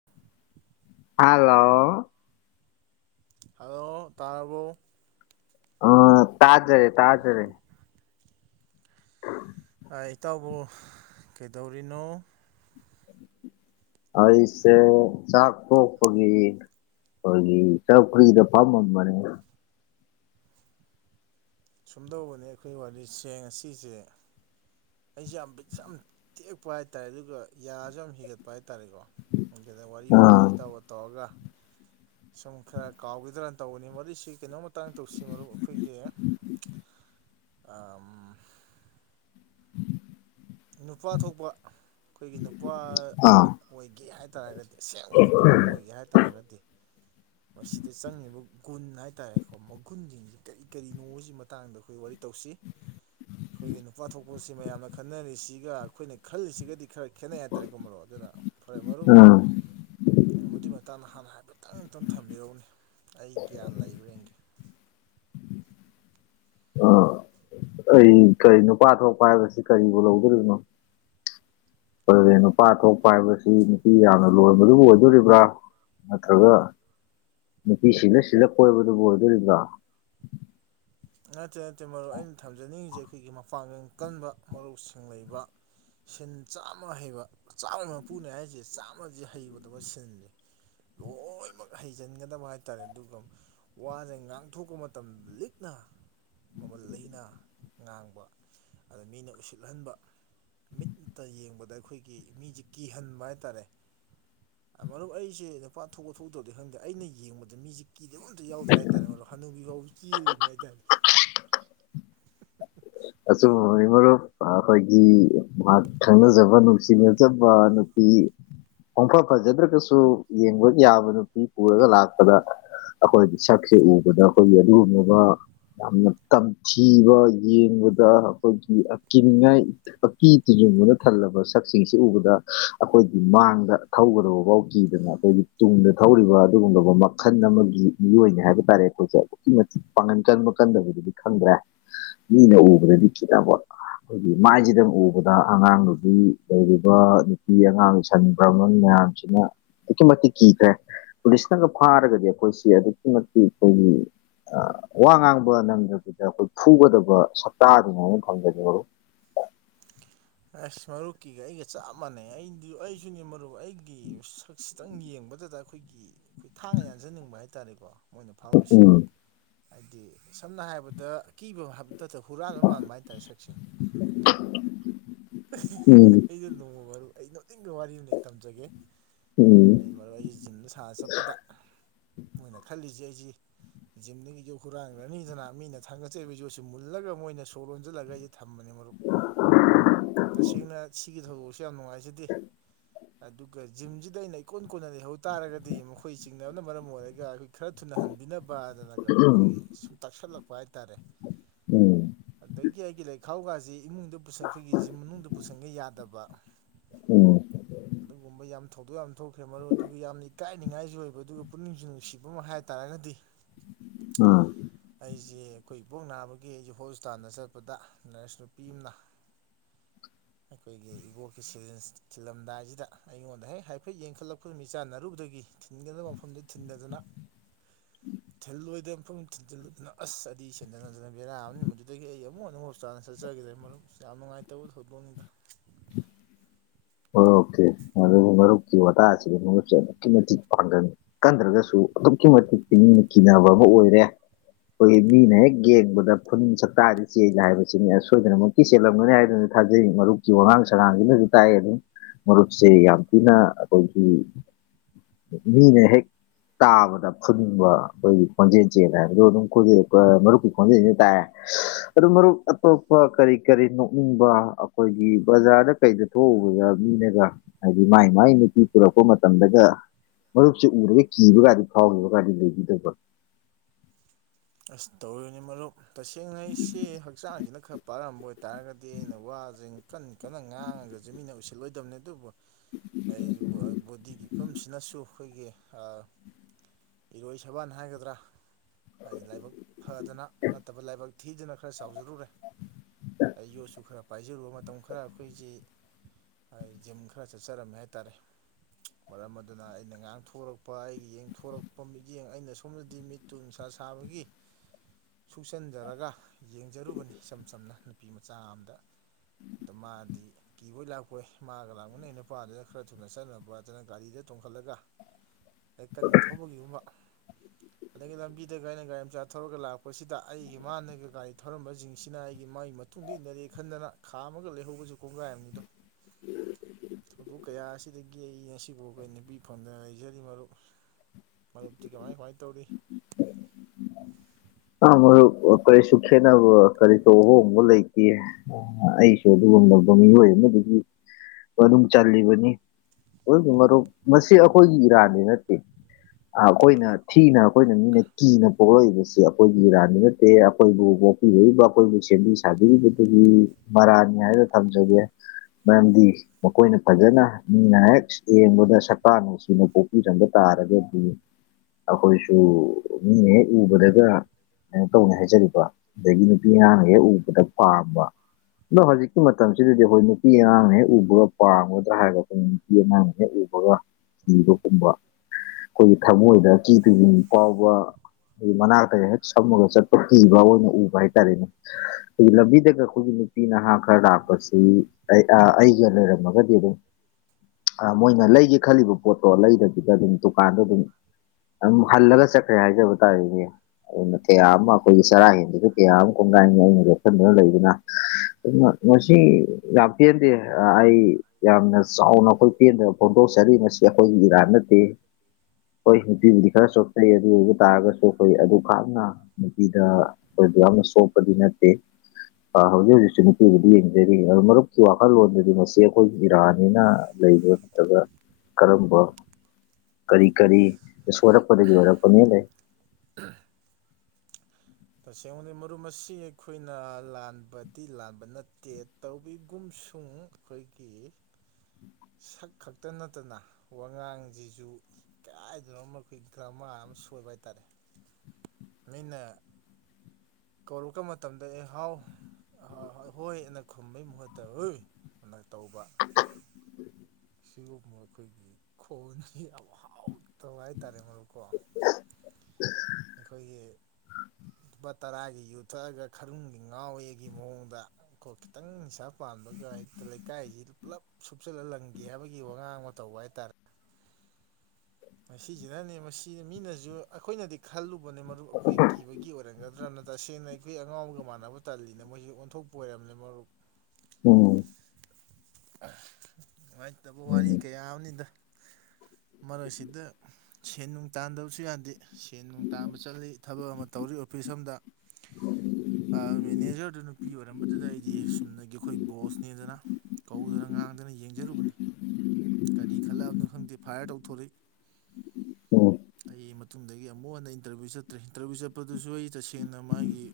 [unintelligible] Hello hello ꯇꯥꯔꯕ‌ꯣ ꯑꯥ ꯇꯥꯗꯔꯦ ꯇꯥꯗꯔꯦ ꯑꯥ ꯏꯇꯥꯎꯕꯨ ꯀꯩꯗꯧꯔꯤꯅꯣ ꯑ ꯑꯩꯁꯦ ꯆꯥꯛꯇ‌ꯣꯛꯄꯒꯤ ꯑꯩꯈ‌ꯣꯏꯒꯤ ꯆꯥꯎꯀꯔꯤꯗ ꯐꯝꯃꯝꯕꯅ‌ꯦ ꯁꯨꯝꯗꯧꯕꯅꯦ ꯑꯩꯈꯣꯏ ꯋꯥꯔꯤꯁꯦ ꯉꯁꯤꯁꯦ ꯑꯩꯁꯦ ꯌꯥꯝ ꯕꯤꯠꯁ‌ꯦ ꯌꯥꯝ ꯇꯦꯛꯄ ꯍꯥꯏꯇꯥꯔꯦ ꯑꯗꯨꯒ ꯌꯥꯁꯨ ꯌꯥꯝ ꯍꯤꯒꯠꯄ ꯍꯥꯏꯇꯥꯔꯦꯀꯣ ꯈꯪꯗꯦꯗ ꯋꯥꯔꯤ ꯋꯥꯇꯥꯏ ꯑꯥ ꯏꯇꯥꯎꯒ ꯇꯧꯔꯒ ꯁꯨꯝ ꯈꯔ ꯀꯥꯎꯒꯤꯗ꯭ꯔꯅ ꯇꯧꯕꯅꯤ ꯋꯥꯔꯤꯁꯤ ꯀꯩꯅꯣ ꯃꯇꯥꯡ ꯇꯧꯁꯤ ꯃꯔꯨꯞ ꯑꯩꯈꯣꯏꯒꯤ ꯑꯥ ꯎꯝ ꯅꯨꯄꯥ ꯊꯣꯛꯄ ꯑꯩꯈꯣꯏꯒꯤ ꯅꯨꯄꯥ ꯑꯃ ꯑꯥ ꯑꯣꯏꯒꯦ ꯍꯥꯏꯇꯥꯔꯒ ꯑꯁꯦꯡꯕ ꯅꯨꯄꯥ ꯑꯃ ꯑꯣꯏꯒꯦ ꯍꯥꯏꯇꯥꯥꯔꯒꯗꯤ ꯃꯁꯤꯗ ꯆꯪꯉꯤꯕ ꯒꯨꯟ ꯍꯥꯏꯇꯥꯔꯦꯀꯣ ꯃꯒꯨꯟꯁꯤꯡꯁꯤ ꯀꯔꯤ ꯀꯔꯤꯅꯣ ꯁꯤ ꯃꯇꯥꯡꯗ ꯑꯩꯈꯣꯏ ꯋꯥꯔꯤ ꯇꯧꯁꯤ [unintelligible] ꯑꯩꯈꯣꯏꯒꯤ ꯅꯨꯄꯥ ꯊꯣꯛꯄꯁꯤ ꯃꯌꯥꯝꯅ ꯈꯟꯅꯔꯤꯁꯤꯒ ꯑꯩꯈꯣꯏꯅ ꯈꯜꯂꯤꯁꯤꯒꯗꯤ ꯈꯔ ꯈꯦꯠꯅꯩ ꯍꯥꯏꯇꯥꯔꯦꯀꯣ ꯃꯔꯨꯞ ꯑꯗꯨꯅ ꯐꯔꯦ ꯃꯔꯨꯞꯅ ꯎꯝ ꯃꯗꯨꯏ ꯃꯇꯥꯡꯗ ꯍꯥꯟꯅ ꯍꯥꯏꯐꯦꯠꯇꯪ ꯑꯝꯇꯪ ꯊꯝꯕꯤꯔꯛꯎꯅ‌ꯦ ꯑꯩ ꯒ꯭ꯌꯥꯟ ꯂꯩꯕ꯭ꯔ ꯌ‌ꯦꯡꯒꯦ ꯑ ꯑꯩ ꯀꯔꯤ ꯅꯨꯄꯥ ꯊꯣꯛꯄ ꯍꯥꯏꯕꯁꯤ ꯀꯔꯤꯕꯨ ꯂꯧꯗꯣꯔꯤꯕꯅꯣ ꯑꯗꯨꯅ‌ꯦ ꯅꯨꯄꯥ ꯊꯣꯛꯄ ꯍꯥꯏꯕꯁꯤ ꯅꯨꯄꯤ ꯌꯥꯝꯅ ꯂꯣꯟꯕꯗꯨꯕꯨ ꯑꯣꯏꯗꯣꯔꯤꯕ꯭ꯔꯥ ꯅꯠꯇ꯭ꯔꯒ ꯅꯨꯄꯤ ꯁꯤꯜꯂ ꯁꯤꯜꯂ ꯀꯣꯏꯕꯗꯨꯕꯨ ꯑꯣꯏꯗꯣꯔꯤꯕ꯭ꯔꯥ ꯅꯠꯇ‌ꯦ ꯅꯠꯇꯦ ꯃꯔꯨꯞ ꯑꯩꯅ ꯊꯝꯖꯅꯤꯡꯉꯤꯁꯦ ꯑꯩꯈꯣꯏꯒꯤ ꯃꯄꯥꯡꯒꯜ ꯀꯟꯕ ꯃꯔꯧꯁꯤꯡ ꯂꯩꯕ ꯁꯤꯟ ꯆꯥꯝꯃ ꯍꯩꯕ ꯆꯥꯝꯃ ꯃꯥꯄꯨꯅꯦ ꯍꯥꯏꯔꯤꯁꯦ ꯆꯥꯝꯃꯁꯦ ꯍꯩꯒꯗꯕ ꯁꯤꯟꯁ‌ꯦ ꯂꯣꯏꯅꯃꯛ ꯍꯩꯖꯤꯟꯒꯗꯕ ꯍꯥꯏꯇꯥꯔꯦ ꯑꯗꯨꯒ ꯋꯥꯁꯦ ꯉꯥꯡꯊꯣꯛꯄ ꯃꯇꯝꯗꯗꯤ ꯂꯤꯛꯅꯥ ꯃꯃꯜ ꯂꯩꯅ ꯉꯥꯡꯕ ꯑꯗ ꯃꯤꯅ ꯎꯁꯤꯠꯍꯟꯕ ꯃꯤꯠꯇ ꯌꯦꯡꯕꯗ ꯑꯩꯈꯣꯏꯒꯤ ꯃꯤꯁꯦ ꯀꯤꯍꯟꯕ ꯍꯥꯏ ꯇꯥꯔꯦ ꯑꯥ ꯃꯔꯨꯞ ꯑꯩꯁꯦ ꯅꯨꯄꯥ ꯊꯣꯛꯄ ꯊꯣꯛꯇꯧꯗꯤ ꯈꯪꯗꯦ ꯑꯩꯅ ꯌꯦꯡꯕꯗ ꯃꯤꯁꯦ ꯀꯤꯗꯕ ꯑꯝꯇ ꯌꯥꯎꯗ꯭ꯔꯦ ꯇꯥꯔꯦ ꯃꯔꯨꯞ ꯍꯟꯅꯨꯕꯤ ꯐꯥꯎꯕ ꯆꯦꯜꯂꯤꯅꯦ ꯍꯥꯏꯇꯥꯔꯦ ꯑꯆꯨꯝꯕꯃꯛꯅꯤ ꯃꯔꯨꯞ ꯑꯩꯈꯣꯏꯒꯤ ꯃꯍꯥꯛ ꯈꯪꯅꯖꯕ ꯅꯨꯡꯁꯤꯅꯖꯕ ꯅꯨ ꯄꯨꯡꯐ ꯐꯖꯗ꯭ꯔꯒꯁꯨ ꯌꯦꯡꯕ ꯌꯥꯕ ꯅꯨꯄꯤ ꯄꯨꯔꯒ ꯂꯥꯛꯄꯗ ꯑꯩꯈꯣꯏꯒꯤ ꯁꯛꯁꯦ ꯎꯕꯗ ꯑꯩꯈꯣꯏꯒꯤ ꯑꯗꯨꯒꯨꯝꯂꯕ ꯌꯥꯝꯅ ꯇꯝꯊꯤꯕ ꯌꯦꯡꯕꯗ ꯑꯩꯈꯣꯏꯒꯤ ꯑꯀꯤꯅꯤꯡꯉꯥꯏ ꯑꯀꯤ ꯇꯤꯖꯨꯡꯕꯅ ꯊꯜꯂꯕ ꯁꯛꯁꯤꯡꯁꯤ ꯎꯕꯗ ꯑꯩꯈꯣꯏꯒꯤ ꯃꯥꯡꯗ ꯊꯧꯒꯗꯕꯐꯥꯎ ꯀꯤꯗꯅ ꯑꯩꯈꯣꯏꯒꯤ ꯇꯨꯡꯗ ꯊꯧꯔꯤꯕ ꯑꯗꯨꯒꯨꯝꯂꯕ ꯃꯈꯜ ꯑꯃꯒꯤ ꯃꯤꯑꯣꯏꯅꯤ ꯍꯥꯏꯕ ꯇꯥꯔꯦ ꯑꯩꯈꯣꯏꯁꯦ ꯃꯄꯥꯡꯒꯟ ꯀꯟꯕ ꯀꯟꯗꯕꯗꯨꯗꯤ ꯈꯪꯗ꯭ꯔꯦ ꯃꯤꯅ ꯎꯕꯗꯗꯤ ꯀꯤꯅꯕ ꯑꯩꯈꯣꯏꯒꯤ ꯃꯥꯏꯁꯤꯗꯪ ꯎꯕꯗ ꯑꯉꯥꯡꯗꯨꯒꯤ ꯂꯩꯔꯤꯕ ꯅꯨꯄꯤ ꯑꯉꯥꯡꯗꯨ ꯁꯟ ꯕ꯭ꯔꯃꯟ ꯃꯌꯥꯝ ꯁꯤꯅ ꯑꯗꯨꯛ ꯀꯤ ꯃꯥꯇꯤꯛ ꯀꯤꯈꯔꯦ ꯄꯨꯂꯤꯁꯅꯒ ꯐꯥꯔꯒꯗꯤ ꯑꯩꯈꯣꯏꯁꯤ ꯑꯗꯨꯛꯀꯤ ꯃꯇꯤꯛ ꯑꯩꯈꯣꯏꯒꯤ ꯋꯥ ꯉꯥꯡꯕ ꯅꯡꯗꯕꯤꯗ ꯑꯩꯈꯣꯏ ꯐꯨꯒꯗꯕ ꯁꯛꯇꯥ ꯑꯗꯨꯃꯥꯏꯅ ꯐꯪꯕꯁꯦ ꯃꯔꯨꯞ ꯑꯁ ꯃꯔꯨꯞꯀꯤꯒ ꯑꯩꯒ ꯆꯞ ꯃꯥꯟꯅꯩ ꯑꯩꯗꯤ ꯑꯩꯁꯨꯅꯦ ꯃꯔꯨꯞ ꯑꯩꯒꯤ ꯁꯛ ꯈꯤꯇꯪ ꯌꯦꯡꯕꯗꯗ ꯑꯩꯈꯣꯏꯒꯤ ꯑꯩꯈꯣꯏ ꯊꯥꯡꯅ ꯌꯥꯟꯖꯟꯅꯤꯡꯕ ꯍꯥꯏ ꯇꯥꯔꯦꯀꯣ ꯃꯣꯏꯅ ꯐꯥꯎꯔꯤꯁꯦ ꯎꯝ ꯍꯥꯏꯗꯤ ꯁꯝꯅ ꯍꯥꯏꯔꯕꯗ ꯑꯀꯤꯕ ꯍꯥꯏꯕ ꯅꯠꯇꯅ ꯍꯨꯔꯥꯟꯕ ꯃꯥꯟꯕ ꯍꯥꯏ ꯇꯥꯔꯦ ꯁꯛꯁꯦ ꯎꯝ [unintelligible] ꯑꯩꯁꯨ ꯅꯣꯡꯃ ꯃꯔꯨꯞ ꯑꯩ ꯅꯣꯛꯅꯤꯡꯕ ꯋꯥꯔꯤ ꯑꯃ ꯂꯩ ꯇꯝꯖꯒꯦ ꯎꯝ ꯑꯩ ꯃꯔꯨꯞ ꯑꯩꯁꯤ ꯖꯤꯝꯗ ꯁꯥꯥꯟꯅ ꯆꯠꯄꯗ ꯃꯣꯏꯅ ꯈꯜꯂꯤꯁꯤ ꯑꯩꯁꯤ ꯖꯤꯝꯗꯒꯤ ꯌꯣꯠ ꯍꯨꯔꯥꯟꯈꯔꯅꯤꯗꯅ ꯃꯤꯅ ꯊꯥꯡꯒꯠꯆꯔꯤꯕ ꯌꯨꯠꯁꯤ ꯃꯨꯜꯂꯒ ꯃꯣꯏꯅ ꯁꯣ ꯂꯣꯟꯁꯤꯜꯂꯒ ꯑꯩꯁꯦ ꯊꯝꯕꯅꯦ ꯃꯔꯨꯞ ꯇꯁꯦꯡꯅ ꯁꯤꯒꯤ ꯊꯧꯗꯣꯛꯁꯤ ꯌꯥꯝ ꯅꯨꯡꯉꯥꯏꯖꯗꯦ ꯑꯗꯨꯒ ꯖꯤꯝꯁꯤꯗ ꯑꯩꯅ ꯏꯀꯣꯟ ꯀꯣꯟꯅ ꯂꯩꯍꯧ ꯇꯥꯔꯒꯗꯤ ꯃꯈꯣꯏ ꯆꯤꯡꯅꯕꯅ ꯃꯔꯝ ꯑꯣꯏꯔꯒ ꯑꯩ ꯈꯔ ꯊꯨꯅ ꯍꯟꯕꯤꯅꯕ ꯅꯨꯄꯥꯗꯨꯅ ꯑꯩꯈꯣꯏꯒꯤ ꯁꯨꯝ ꯇꯛꯁꯜꯂꯛꯄ ꯍꯥꯏꯇꯥꯔꯦ ꯎꯝ ꯑꯗꯒꯤ ꯑꯩꯒꯤ ꯂꯥꯏꯈꯥꯎꯒꯁꯤ ꯏꯃꯨꯡꯗ ꯄꯨꯁꯟ ꯑꯩꯈꯣꯏꯒꯤ ꯖꯤꯝ ꯃꯅꯨꯡꯗ ꯄꯨꯁꯟꯒꯦ ꯌꯥꯗꯕ ꯎꯝ ꯍꯣꯏ [unintelligible] ꯑꯗꯨꯒꯨꯝꯕ ꯌꯥꯝ ꯊꯧꯗꯣꯛ ꯌꯥꯝ ꯊꯣꯛꯈ꯭ꯔꯦ ꯃꯔꯨꯞ ꯑꯗꯨꯒ ꯌꯥꯝꯅ ꯏꯀꯥꯏꯅꯤꯡꯉꯥꯏꯁꯨ ꯑꯣꯏꯕ ꯑꯗꯨꯒ ꯄꯨꯛꯅꯤꯡꯁꯨ ꯅꯨꯡꯁꯤꯕ ꯑꯃ ꯍꯥꯏꯇꯥꯥꯔꯒꯗꯤ ꯎꯝ ꯑꯩꯁꯦ ꯑꯩꯈꯣꯏ ꯏꯕꯣꯛ ꯅꯥꯕꯒꯤ ꯑꯩꯁꯦ ꯍꯣꯁꯄꯤꯇꯥꯜꯗ ꯆꯠꯄꯗ ꯅꯔ꯭ꯁ ꯅꯨꯄꯤ ꯑꯃꯅ ꯑꯩꯈꯣꯏꯒꯤ ꯏꯕꯣꯛꯀꯤ ꯁꯤꯔꯤꯟ꯭ꯁ ꯊꯤꯜꯂꯝꯗꯥꯏꯁꯤꯗ ꯑꯩꯉꯣꯟꯗ ꯍꯦꯛ ꯍꯥꯏꯐꯦꯠ ꯌꯦꯡꯈꯠꯂꯛꯄ ꯃꯤꯠ ꯆꯥꯟꯅꯔꯨꯕꯗꯒꯤ ꯊꯤꯟꯒꯗꯕ ꯃꯐꯝꯗꯨ ꯊꯤꯟꯗꯗꯅ ꯊꯤꯜꯂꯣꯏꯗꯕ ꯃꯐꯝ ꯊꯤꯟꯖꯤꯜꯂꯨꯗꯅ ꯑꯁ ꯑꯗꯨꯏ ꯁꯤꯟꯗꯨ ꯕꯦꯔꯥ ꯑꯃꯅꯤ ꯃꯗꯨꯗꯒꯤ ꯑꯩ ꯑꯃꯨꯛ ꯍꯟꯅ ꯍꯣꯁꯄꯤ ꯇꯥꯜꯗ ꯆꯠꯆꯈꯤꯗꯔꯦ ꯃꯔꯨꯞ ꯌꯥꯝ ꯅꯨꯡꯉꯥꯏꯇꯕ ꯊꯧꯗꯣꯛꯅꯤꯗ ꯑꯣ ꯑꯣꯀꯦ ꯑꯗꯨꯕꯨ ꯃꯔꯨꯞꯀꯤ ꯋꯥꯇꯥ ꯑꯁꯤꯗꯤ ꯃꯁꯦ ꯑꯗꯨꯛꯀꯤ ꯃꯇꯤꯛ ꯄꯥꯡꯒꯜ ꯀꯟꯗ꯭ꯔꯒꯁꯨ ꯑꯗꯨꯛꯀꯤ ꯃꯇꯤꯛ ꯃꯤꯅꯥ ꯀꯤꯅꯥꯕꯥ ꯑꯃ ꯑꯣꯏꯔꯦ ꯑꯩꯈꯣꯏꯒꯤ ꯃꯤꯅ ꯍꯦꯛ ꯌꯦꯡꯕꯗ ꯐꯨꯅꯤꯡ ꯁꯛꯇꯥ ꯆꯦꯟꯂꯤ ꯍꯥꯏꯕꯁꯤꯅꯤ ꯁꯣꯏꯗꯅꯃꯛꯀꯤ ꯆꯦꯜꯂꯝꯒꯅꯤ ꯍꯥꯏꯗꯅ ꯊꯥꯖꯩ ꯃꯔꯨꯞꯀꯤ ꯋꯥꯉꯥꯡ ꯁꯉꯥꯡꯁꯤꯅꯁꯨ ꯇꯥꯛꯑꯦ ꯑꯗꯨꯝ ꯃꯔꯨꯞꯁꯦ ꯌꯥꯝ ꯊꯤꯅ ꯑꯩꯈꯣꯏꯒꯤ ꯃꯤꯅ ꯍꯦꯛ ꯇꯥꯕꯗ ꯐꯨꯅꯤꯡꯕ ꯑꯩꯈꯣꯏꯒꯤ ꯈꯣꯟꯖꯦꯜ ꯆꯦꯜꯂꯦ ꯍꯥꯏꯕꯗꯣ ꯑꯗꯨꯝ ꯑꯩꯈꯣꯏꯒꯤ ꯃꯔꯨꯞꯀꯤ ꯈꯣꯟꯖꯦꯜꯁꯤꯅ ꯇꯥꯔꯦ [unintelligible] ꯑꯗꯨ ꯃꯔꯨꯞ ꯑꯇꯣꯞꯄ ꯀꯔꯤ ꯀꯔꯤ ꯅꯣꯛꯅꯤꯡꯕ ꯑꯩꯈꯣꯏꯒꯤ ꯕꯖꯥꯔꯗ ꯀꯩꯗ ꯊꯣꯛꯎꯕ ꯃꯤꯅꯒ ꯍꯥꯏꯗꯤ ꯃꯥꯏ ꯃꯥꯏ ꯅꯨꯄꯤ ꯄꯨꯔꯛꯄ ꯃꯇꯝꯗꯒ ꯃꯔꯨꯞꯁꯦ ꯎꯔꯒ ꯀꯤꯕꯒꯗꯤ ꯐꯥꯎꯈꯤꯕꯒꯗꯤ ꯂꯩꯕꯤꯗꯕ꯭ꯔ ꯑꯁ ꯇꯧꯔꯨꯅꯤ ꯃꯔꯨꯞ ꯇꯁꯦꯡꯅ ꯑꯩꯁꯤ ꯍꯛꯆꯥꯡꯁꯤꯅ ꯈꯔ ꯄꯥꯔꯝꯕ ꯑꯣꯏ ꯇꯥꯔꯒꯗꯤ ꯑꯩꯅ ꯋꯥꯁꯤ ꯀꯟꯅ ꯀꯟꯅ ꯉꯥꯡꯉꯒꯁꯨ ꯃꯤꯅ ꯎꯠꯁꯤꯠ ꯂꯣꯏꯗꯕꯅꯤ ꯑꯗꯨꯕꯨ ꯑꯩꯁꯨ ꯕꯣꯗꯤꯒꯤ ꯐꯤꯕꯝꯁꯤꯅꯁꯨ ꯑꯩꯈꯣꯏꯒꯤ ꯏꯔꯣꯏ ꯁꯕꯥꯟ ꯍꯥꯏꯒꯗ꯭ꯔ ꯍꯥꯏꯗꯤ ꯂꯥꯏꯕꯛ ꯐꯗꯅ ꯅꯠꯇꯕ ꯂꯥꯏꯕꯛ ꯊꯤꯗꯅ ꯈꯔ ꯆꯥꯎꯖꯔꯨꯔꯦ ꯑꯩ ꯌꯣꯠꯁꯨ ꯈꯔ ꯄꯥꯏꯖꯔꯨꯕ ꯃꯇꯝ ꯈꯔ ꯑꯩꯈꯣꯏꯁꯤ ꯑꯩ ꯖꯤꯝ ꯈꯔ ꯆꯠꯆꯔꯝꯃꯦ ꯍꯥꯏꯇꯥꯔꯦ ꯃꯔꯝ ꯑꯗꯨꯅ ꯑꯩꯅ ꯉꯥꯡꯊꯣꯔꯛꯄ ꯑꯩꯒꯤ ꯌꯦꯡꯊꯣꯔꯛꯄ ꯃꯤꯠꯌꯦꯡ ꯑꯩꯅ ꯁꯣꯝꯗꯗꯤ ꯃꯤꯠ ꯇꯨ ꯅꯨꯡꯁꯥ ꯁꯥꯕꯒꯤ ꯁꯨꯁꯟꯖꯔꯒ ꯌꯦꯡꯖꯔꯨꯕꯅꯤ ꯏꯆꯝ ꯆꯝꯅ ꯅꯨꯄꯤ ꯃꯆꯥ ꯑꯝꯗ ꯑꯗꯨ ꯃꯥꯗꯤ ꯀꯤꯕꯣꯏ ꯂꯥꯛꯄꯣꯏ ꯃꯥꯒ ꯂꯥꯛꯄꯅ ꯑꯩ ꯅꯨꯄꯥꯗꯨꯅ ꯈꯔ ꯊꯨꯅ ꯆꯠꯅꯕ ꯑꯗꯨꯅ ꯒꯥꯔꯤꯗ ꯇꯣꯡꯈꯠꯂꯒ ꯀꯟꯅ ꯊꯧꯕꯒꯤꯒꯨꯝꯕ ꯑꯗꯒꯤ ꯂꯝꯕꯤ ꯁꯤꯗꯒꯥꯏꯅ ꯒꯥꯔꯤ ꯃꯆꯥ ꯊꯧꯔꯒ ꯂꯥꯛꯄꯁꯤꯗ ꯑꯩꯒꯤ ꯃꯥꯅꯒ ꯒꯥꯔꯤ ꯊꯧꯔꯝꯕꯁꯤꯡꯁꯤꯅ ꯑꯩꯒꯤ ꯃꯥꯒꯤ ꯇꯨꯡꯗꯤꯟꯅꯔꯦ ꯈꯟꯗꯅ ꯈꯥꯝ ꯑꯃꯒ ꯂꯩꯍꯧꯕꯁꯨ ꯀꯣꯡꯒ꯭ꯔꯥꯏꯝꯅꯤꯗꯣ ꯎꯝ ꯊꯧꯗꯣꯛ ꯀꯌꯥ ꯑꯁꯤꯗꯒꯤ ꯑꯩ ꯉꯁꯤꯕꯨ ꯑꯩꯈꯣꯏ ꯅꯨꯄꯤ ꯐꯝꯗꯅ ꯂꯩꯖꯔꯤ ꯃꯔꯨꯞ ꯃꯔꯨꯞꯇꯤ ꯀꯃꯥꯏ ꯀꯃꯥꯏ ꯇꯧꯔꯤ ꯑ ꯃꯔꯨꯞ ꯀꯔꯤꯁꯨ ꯈꯦꯠꯅꯕ ꯀꯔꯤꯁꯨ ꯑꯍꯣꯡꯕ ꯂꯩꯇꯦ ꯑꯩꯁꯨ ꯑꯗꯨꯒꯨꯝꯗꯧꯕ ꯃꯤꯑꯣꯏ ꯑꯃ ꯃꯅꯨꯡ ꯆꯜꯂꯤꯕꯅꯤꯒꯤ ꯃꯔꯨꯞ ꯃꯁꯤ ꯑꯩꯈꯣꯏꯒꯤ ꯏꯔꯥꯟꯗꯤ ꯅꯠꯇꯦ ꯑꯩꯈꯣꯏꯅ ꯊꯤꯅ ꯑꯩꯈꯣꯏꯅ ꯃꯤꯅ ꯀꯤꯅ ꯄꯣꯛꯂꯛꯏꯕꯁꯦ ꯑꯩꯈꯣꯏꯒꯤ ꯏꯔꯥꯟꯗꯤ ꯅꯠꯇꯦ ꯑꯩꯈꯣꯏꯕꯨ ꯑꯣꯣꯛꯄꯤꯔꯛꯔꯤꯕ ꯑꯩꯈꯣꯏꯕꯨ ꯁꯦꯝꯕꯤ ꯁꯥꯕꯤꯔꯤꯕꯗꯨꯒꯤ ꯃꯔꯥꯅꯤ ꯍꯥꯏꯅ ꯊꯝꯖꯒꯦ ꯃꯔꯝꯗꯤ ꯃꯈꯣꯏꯅ ꯐꯖꯅ ꯃꯤꯅ ꯍꯦꯛ ꯌꯦꯡꯕꯗ ꯁꯇꯥ ꯅꯨꯡꯁꯤꯅ ꯄꯣꯛꯄꯤ ꯆꯟꯕ ꯇꯥꯔꯒꯗꯤ ꯑꯩꯈꯣꯏꯁꯨ ꯃꯤꯅ ꯍꯦꯛ ꯎꯕꯗꯒ ꯀꯩꯅꯣ ꯇꯧꯅꯤ ꯍꯥꯏꯖꯔꯤꯕ ꯑꯗꯒꯤ ꯅꯨꯄꯤ ꯑꯉꯥꯡꯅꯉꯦ ꯎꯕꯗ ꯄꯥꯝꯕ ꯑꯗꯣ ꯍꯧꯖꯤꯛꯀꯤ ꯃꯇꯝꯁꯤꯗꯗꯤ ꯑꯩꯈꯣꯏ ꯅꯨꯄꯤ ꯑꯉꯥꯡꯅ ꯍꯦꯛ ꯎꯕꯒ ꯄꯥꯝꯒꯗ꯭ꯔꯥ ꯍꯥꯏꯕ ꯑꯩꯈꯣꯏ ꯌꯦ ꯑꯉꯥꯡ ꯍꯦꯛ ꯎꯕꯒ ꯀꯤꯕꯒꯨꯝꯕ ꯑꯩꯈꯣꯏꯒꯤ ꯊꯃꯣꯏꯗ ꯀꯤ ꯇꯨꯒꯤ ꯀꯥꯎꯕ ꯑꯗꯒꯤ ꯃꯅꯥꯛꯇꯒ ꯍ‌ꯦꯛ ꯁꯝꯃꯒ ꯆꯠꯄ ꯀꯤꯕ ꯑꯣꯏꯅ ꯎꯕ ꯍꯥꯏꯇꯥꯔꯦꯅꯦ ꯑꯩꯈꯒꯤ ꯂꯝꯕꯤꯗꯒ ꯑꯩꯈꯣꯏꯒꯤ ꯅꯨꯄꯤ ꯅꯍꯥ ꯈꯔ ꯂꯥꯛꯄꯁꯤ ꯑꯩ ꯑꯩꯒ ꯂꯩꯔꯝꯃꯒꯗꯤ ꯑꯗꯨꯝ ꯑ ꯃꯣꯏꯅ ꯂꯩꯒꯦ ꯈꯜꯂꯤꯕ ꯄꯣꯠꯇꯣ ꯂꯩꯗꯕꯤꯗ ꯑꯗꯨꯝ ꯗꯨꯀꯥꯟꯗ ꯑꯗꯨꯝ ꯑꯗꯨꯝ ꯍꯜꯂꯒ ꯆꯠꯈ꯭ꯔꯦ ꯍꯥꯏꯖꯕ ꯇꯥꯔꯦꯅꯦ ꯑꯗꯨꯅ ꯀꯌꯥ ꯑꯃ ꯑꯩꯈꯣꯏꯒꯤ ꯆꯔꯥ ꯍꯦꯟꯕꯗꯨ ꯀꯌꯥ ꯑꯃ ꯀꯣꯡꯒꯥꯡꯅꯤ ꯑꯩꯅ ꯂꯦꯁꯤꯟꯗꯨꯅ ꯂꯩꯕꯅ [unintelligible] ꯑꯗꯨ ꯃꯁꯤ ꯌꯥꯝ ꯄꯦꯟꯗꯦ ꯑꯩ ꯌꯥꯝꯅ ꯆꯥꯎꯅ ꯑꯩꯈꯣꯏ ꯄꯦꯟꯗꯕ ꯐꯣꯡꯗꯣꯛꯆꯔꯤ ꯃꯁꯤ ꯑꯩꯈꯣꯏꯒꯤ ꯏꯔꯥꯟ ꯅꯠꯇꯦ ꯍꯣꯏ ꯎꯇꯤꯕꯨꯗꯤ ꯈꯔ ꯆꯣꯛꯆꯩ ꯑꯗꯨ ꯑꯣꯏꯕ ꯇꯥꯔꯒꯁꯨ ꯑꯩꯈꯣꯏ ꯑꯗꯨ ꯀꯅ ꯅꯨꯄꯤꯗ ꯑꯩꯈꯣꯏ ꯑꯗꯨꯛ ꯌꯥꯝꯅ ꯆꯣꯞꯄꯗꯤ ꯅꯠꯇꯦ ꯑ ꯍꯧꯖꯤꯛ ꯍꯧꯖꯤꯛꯁꯨ ꯅꯨꯄꯤꯕꯨꯗꯤ ꯌꯦꯡꯖꯔꯤ ꯃꯔꯨꯞꯛꯀꯤ ꯋꯥꯈꯜꯂꯣꯟꯗꯗꯤ ꯃꯁꯦ ꯑꯩꯈꯣꯏꯒꯤ ꯏꯔꯥꯅꯤꯅ ꯂꯩꯕ ꯅꯠꯇꯒ ꯀꯔꯝꯕ ꯀꯔꯤ ꯀꯔꯤ ꯁꯣꯏꯔꯛꯄꯗꯒꯤ ꯑꯣꯏꯔꯛꯄꯅꯦ ꯂꯩ [unintelligible] ꯇꯁꯦꯡꯕꯗꯤ ꯃꯔꯨꯝ ꯃꯁꯤ ꯑꯩꯈꯣꯏꯅ ꯂꯥꯟꯕꯗꯤ ꯂꯥꯟꯕ ꯅꯠꯇꯦ ꯇꯧꯋꯤꯒꯨꯝꯁꯨ ꯑꯩꯈꯣꯏꯒꯤ ꯁꯛ ꯈꯛꯇ ꯅꯠꯇꯅ ꯋꯥꯉꯥꯡꯖꯤꯖꯨ ꯀꯔꯥꯏꯗꯅꯣꯃ ꯑꯩꯈꯣꯏ ꯒ꯭ꯔꯥꯃꯥ ꯑꯃ ꯁꯣꯏꯕ ꯍꯥꯏꯇꯥꯔꯦ ꯃꯤꯅ ꯀꯧꯔꯛꯄ ꯃꯇꯝꯗ ꯑꯦ ꯍꯥꯎ ꯑ ꯍꯣꯏ ꯑꯅ ꯈꯨꯝꯕꯩ ꯃꯍꯨꯠꯇ ꯍꯨꯏ ꯅ ꯇꯧꯕ ꯁꯤꯒꯨꯝꯕ ꯑꯩꯈꯣꯏꯒꯤ ꯈꯣꯟꯁꯤ ꯌꯥꯝ ꯍꯥꯎꯇꯕ ꯍꯥꯏꯇꯥꯔꯦ ꯃꯔꯨꯞꯀꯣ ꯑꯩꯈꯣꯏꯒꯤ ꯂꯨꯄꯥ ꯇꯔꯥꯒꯤ ꯌꯨ ꯊꯛꯑꯒ ꯈꯔꯨꯡꯗꯤ ꯉꯥꯎꯋꯦꯒꯤ ꯃꯑꯣꯡꯗ ꯀꯣ ꯈꯤꯇꯪ ꯅꯤꯁꯥ ꯄꯥꯟꯕꯒ ꯍꯦꯛꯇ ꯂꯩꯀꯥꯏꯁꯤ ꯄꯨꯂꯞ ꯁꯨꯞꯆꯜꯂ ꯂꯪꯒꯦ ꯍꯥꯏꯕꯒꯤ ꯋꯥꯉꯥꯡ ꯇꯧꯕ ꯍꯥꯏꯇꯥꯔꯦ꯫ ꯃꯁꯤꯁꯤꯅꯅꯦ ꯃꯁꯤ ꯃꯤꯅꯖꯨ ꯑꯩꯈꯣꯏꯅꯗꯤ ꯈꯜꯂꯨꯕꯅꯦ ꯃꯔꯨꯞ ꯑꯩꯈꯣꯏ ꯀꯤꯕꯒꯤ ꯑꯣꯏꯔꯝꯒꯗ꯭ꯔꯥꯅ ꯇꯁꯦꯡꯅ꯫ ꯃꯤ ꯑꯉꯥꯎꯕꯒ ꯃꯥꯟꯅꯕ ꯇꯜꯂꯤꯅ ꯃꯣꯏꯁꯤ ꯑꯣꯟꯊꯣꯛꯄ ꯑꯣꯏꯔꯝꯃꯦ ꯃꯔꯨꯞ꯫ ꯎꯝ꯫ ꯅꯨꯡꯉꯥꯏꯇꯕ ꯎꯝ ꯋꯥꯔꯤ ꯀꯌꯥ ꯑꯝꯅꯤꯗ꯫ ꯃꯔꯛꯁꯤꯗ ꯁꯦꯟ ꯅꯨꯡ ꯇꯥꯟꯗꯕꯁꯨ ꯌꯥꯗꯦ ꯁꯦꯟ ꯅꯨꯡ ꯇꯥꯟꯕ ꯆꯠꯂꯤ ꯊꯕꯛ ꯑꯃ ꯇꯧꯔꯤ ꯑꯣꯐꯤꯁ ꯑꯝꯗ ꯃꯦꯅꯦꯖꯔꯗꯨ ꯅꯨꯄꯤ ꯑꯣꯏꯔꯝꯕꯗꯨꯗ ꯑꯩꯗꯤ ꯁꯨꯝꯅꯒꯤ ꯑꯩꯈꯣꯏ ꯕꯣꯁꯅꯦꯗꯅ ꯀꯧꯗꯅ ꯉꯥꯡꯗꯅ ꯌꯦꯡꯖꯔꯨꯕꯅꯤ ꯀꯔꯤ ꯈꯜꯂꯑꯕꯅꯣ ꯈꯪꯗꯦ ꯐꯥ꯭ꯌꯔ ꯇꯧꯊꯣꯔꯛꯏ꯫ ꯎꯝ ꯑꯩ ꯃꯇꯨꯡꯗꯒꯤ ꯑꯃꯨꯛ ꯍꯟꯅ ꯏꯟꯇꯔꯚ꯭ꯌꯨ ꯆꯠꯇ꯭ꯔꯦ ꯏꯟꯇꯔꯚ꯭ꯌꯨ ꯆꯠꯄꯗꯨꯁꯨ ꯑꯩ ꯇꯁꯦꯡꯅ ꯃꯥꯒꯤ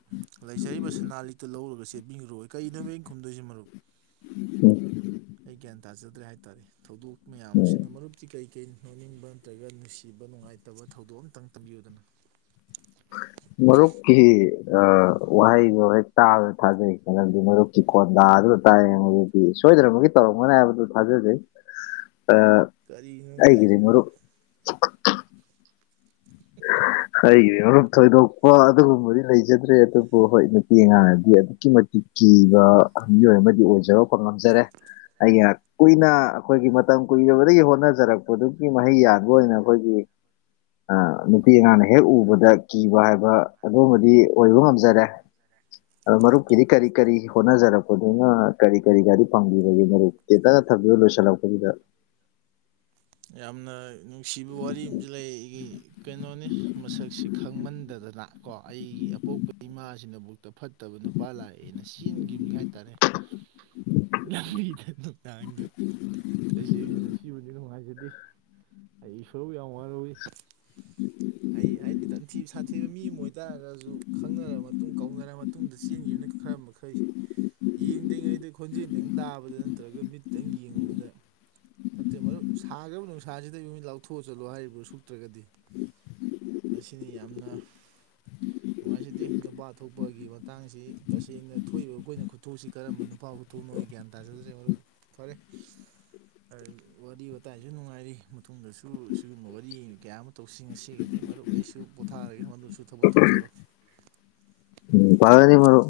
ꯂꯩꯖꯔꯤꯕ ꯁꯅꯥ ꯂꯤꯛꯇ ꯂꯧꯔꯒ ꯆꯦꯟꯕꯤꯈ꯭ꯔꯣꯏ ꯀꯔꯤꯅꯣꯕ ꯑꯩꯟ ꯈꯨꯝꯗꯣꯏꯁꯤ ꯃꯔꯨꯞ ꯎꯝ꯫ ꯑꯩ ꯒ꯭ꯌꯥꯟ ꯇꯥꯖꯗ꯭ꯔꯦ ꯍꯥꯏꯇꯥꯥꯔꯦ ꯊꯧꯗꯣꯛ ꯃꯌꯥꯝ ꯎꯝ ꯑꯁꯤꯅ ꯃꯔꯨꯞꯇꯤ ꯀꯔꯤ ꯀꯔꯤ ꯅꯣꯛꯅꯤꯡꯕ ꯅꯠꯇ꯭ꯔꯒ ꯅꯨꯡꯁꯤꯕ ꯅꯨꯡꯉꯥꯏꯇꯕ ꯊꯧꯗꯣꯛ ꯑꯃꯇꯪ ꯇꯝꯕꯤꯌꯨꯗꯅ꯫ ꯃꯔꯨꯞꯀꯤ ꯑ ꯋꯥꯍꯩꯗꯣ ꯍꯦꯛ ꯇꯥꯕꯗ ꯊꯥꯖꯩ ꯃꯔꯝꯗꯤ ꯃꯔꯨꯞ ꯀꯣꯟꯗꯥ ꯗꯨꯗ ꯇꯥꯛꯑꯦ ꯍꯥꯏꯗꯤ ꯁꯣꯏꯗꯅꯃꯛꯀꯤ ꯇꯧꯔꯝꯒꯅꯤ ꯍꯥꯏꯕꯗꯨ ꯊꯥꯖꯖꯩ꯫ ꯑ꯫ ꯀꯔꯤꯅꯣꯅꯦ ꯍꯥꯏꯖꯤ ꯑꯩꯒꯤꯗꯤ ꯃꯔꯨꯞ ꯊꯣꯏꯗꯣꯛꯄ ꯑꯗꯨꯒꯨꯝꯕꯗꯤ ꯂꯩꯖꯗ꯭ꯔꯦ ꯑꯗꯨꯝ꯫ ꯍꯣꯏ ꯍꯣꯏ ꯅꯨꯄꯤ ꯑꯉꯥꯡꯅꯗꯤ ꯑꯗꯨꯛꯀꯤ ꯃꯇꯤꯛ ꯀꯤꯕ ꯃꯤꯑꯣꯏ ꯑꯃꯗꯤ ꯑꯣꯏꯖꯔꯣ ꯐ ꯉꯝꯖꯔꯦ ꯑꯩꯅ ꯀꯨꯏꯅ ꯑꯩꯈꯣꯏꯒꯤ ꯃꯇꯝ ꯀꯨꯏꯕꯗꯒꯤ ꯍꯣꯠꯅꯖꯔꯛ ꯄꯗꯨꯒꯤ ꯃꯍꯩ ꯌꯥꯟꯕ ꯑꯣꯏꯅ ꯑꯩꯈꯣꯏꯒꯤ ꯅꯨꯄꯤ ꯑꯉꯥꯡꯅ ꯍꯦꯛ ꯎꯕꯗ ꯀꯤꯕ ꯍꯥꯏꯕ ꯑꯗꯨꯝꯕꯗꯤ ꯑꯣꯏꯕ ꯉꯝꯖꯔꯦ꯫ ꯃꯔꯨꯞꯀꯤꯗꯤ ꯀꯔꯤ ꯀꯔꯤ ꯍꯣꯠꯅꯖꯔꯛꯄꯅꯤꯅ ꯀꯔꯤ ꯀꯔꯤ ꯒꯥꯔꯤ ꯐꯪꯕꯤꯕꯒꯦ ꯃꯔꯨꯞ꯫ ꯇꯦꯟꯇꯛꯅ ꯊꯝꯕꯤꯌꯨ ꯂꯣꯏꯁꯤꯜꯂꯛꯄꯖꯤꯗ꯫ ꯌꯥꯝꯅ ꯅꯨꯡꯁꯤꯕ ꯋꯥꯔꯤ ꯑꯝꯖꯨ ꯂꯩ ꯑꯩꯒꯤ꯫ ꯀꯩꯅꯣꯅꯤ ꯃꯁꯛꯁꯤ ꯈꯪꯃꯟꯗꯗꯅ꯫ ꯀꯣ ꯑꯩꯒꯤ ꯑꯄꯣꯛꯄ ꯏꯃꯥꯁꯤꯅꯕꯨꯛꯇ ꯐꯠꯇꯕ ꯅꯨꯄꯥ ꯂꯥꯛꯑꯦꯅ ꯆꯦꯟꯒꯤꯕꯅꯤ ꯍꯥꯏꯇꯥꯔꯦ꯫ ꯅꯝꯕꯤꯗ ꯅꯨ ꯇꯥꯡꯗ ꯇꯁꯦꯡꯅ ꯃꯁꯤꯕꯨꯗꯤ ꯅꯨꯡꯉꯥꯏꯖ ꯗꯦ꯫ ꯑꯩ ꯏꯁꯣꯔꯕꯨ ꯌꯥꯝ ꯋꯥꯔꯧꯋꯤ꯫ ꯑꯩ ꯍꯥꯏꯗꯤ ꯇꯊꯤ ꯁꯥꯊꯤꯕ ꯃꯤ ꯑꯃ ꯑꯣꯏꯇꯥꯥꯔꯒꯁꯨ ꯈꯪꯅꯔ ꯃꯇꯨꯡ ꯀꯧꯅꯔ ꯃ ꯇꯨꯡꯗ ꯆꯦꯟꯒꯤꯕꯅ ꯈꯔ ꯃꯈꯩ ꯌꯦꯡꯗ꯭ꯔꯤꯉꯩꯗ ꯈꯣꯟꯖꯦꯜꯗꯪ ꯇꯥꯕꯗ ꯅꯠꯇ꯭ꯔꯒ ꯃꯤꯠꯇꯪ ꯌꯦꯡꯕꯗ꯫ ꯅꯠꯇꯦ ꯃꯔꯨꯞ ꯁꯥꯈ꯭ꯔꯕ ꯅꯨꯡꯁꯥꯁꯤꯗꯩ ꯃꯤꯠ ꯂꯥꯎꯊꯣꯛꯑ ꯆꯠꯂꯣ ꯍꯥꯏꯔꯤꯕ꯭ꯔꯣ ꯁꯨꯛꯇ꯭ꯔꯒꯗꯤ꯫ ꯃꯁꯤꯅꯤ ꯌꯥꯝꯅ꯫ ꯅꯨꯡꯉꯥꯏꯖꯗꯦ ꯅꯨꯄꯥ ꯊꯣꯛꯄꯒꯤ ꯃꯇꯥꯡꯁꯤ ꯇꯁꯦꯡꯅ ꯊꯣꯛꯏꯕ ꯑꯩꯈꯣꯏꯅ ꯈꯨꯠꯊꯣꯛꯁꯤ ꯀꯔꯝꯕ ꯅꯨꯄꯥ ꯇꯨ ꯅꯣꯏ ꯒ꯭ꯌꯥꯟ ꯇꯥꯖꯗ꯭ꯔ‌ꯦ ꯃꯔꯨꯞ ꯐꯔꯦ꯫ ꯋꯥꯔꯤ ꯋꯥꯇꯥꯏꯁꯨ ꯅꯨꯡꯉꯥꯏꯔꯤ ꯃꯇꯨꯡꯗꯁꯨ ꯑꯁꯤꯒꯨꯝꯕ ꯋꯥꯔꯤ ꯀꯌꯥ ꯑꯃ ꯇꯧꯁꯤ ꯉꯁꯤ ꯑꯗꯩ ꯃꯔꯨꯞ ꯑꯩꯁꯨ ꯄꯣꯊꯥꯔꯒꯦ ꯃꯔꯨꯞꯁꯨ ꯊꯕꯛ ꯇꯧꯖꯔꯣ꯫ ꯎꯝ ꯐꯒꯅꯤ ꯃꯔꯨꯞ꯫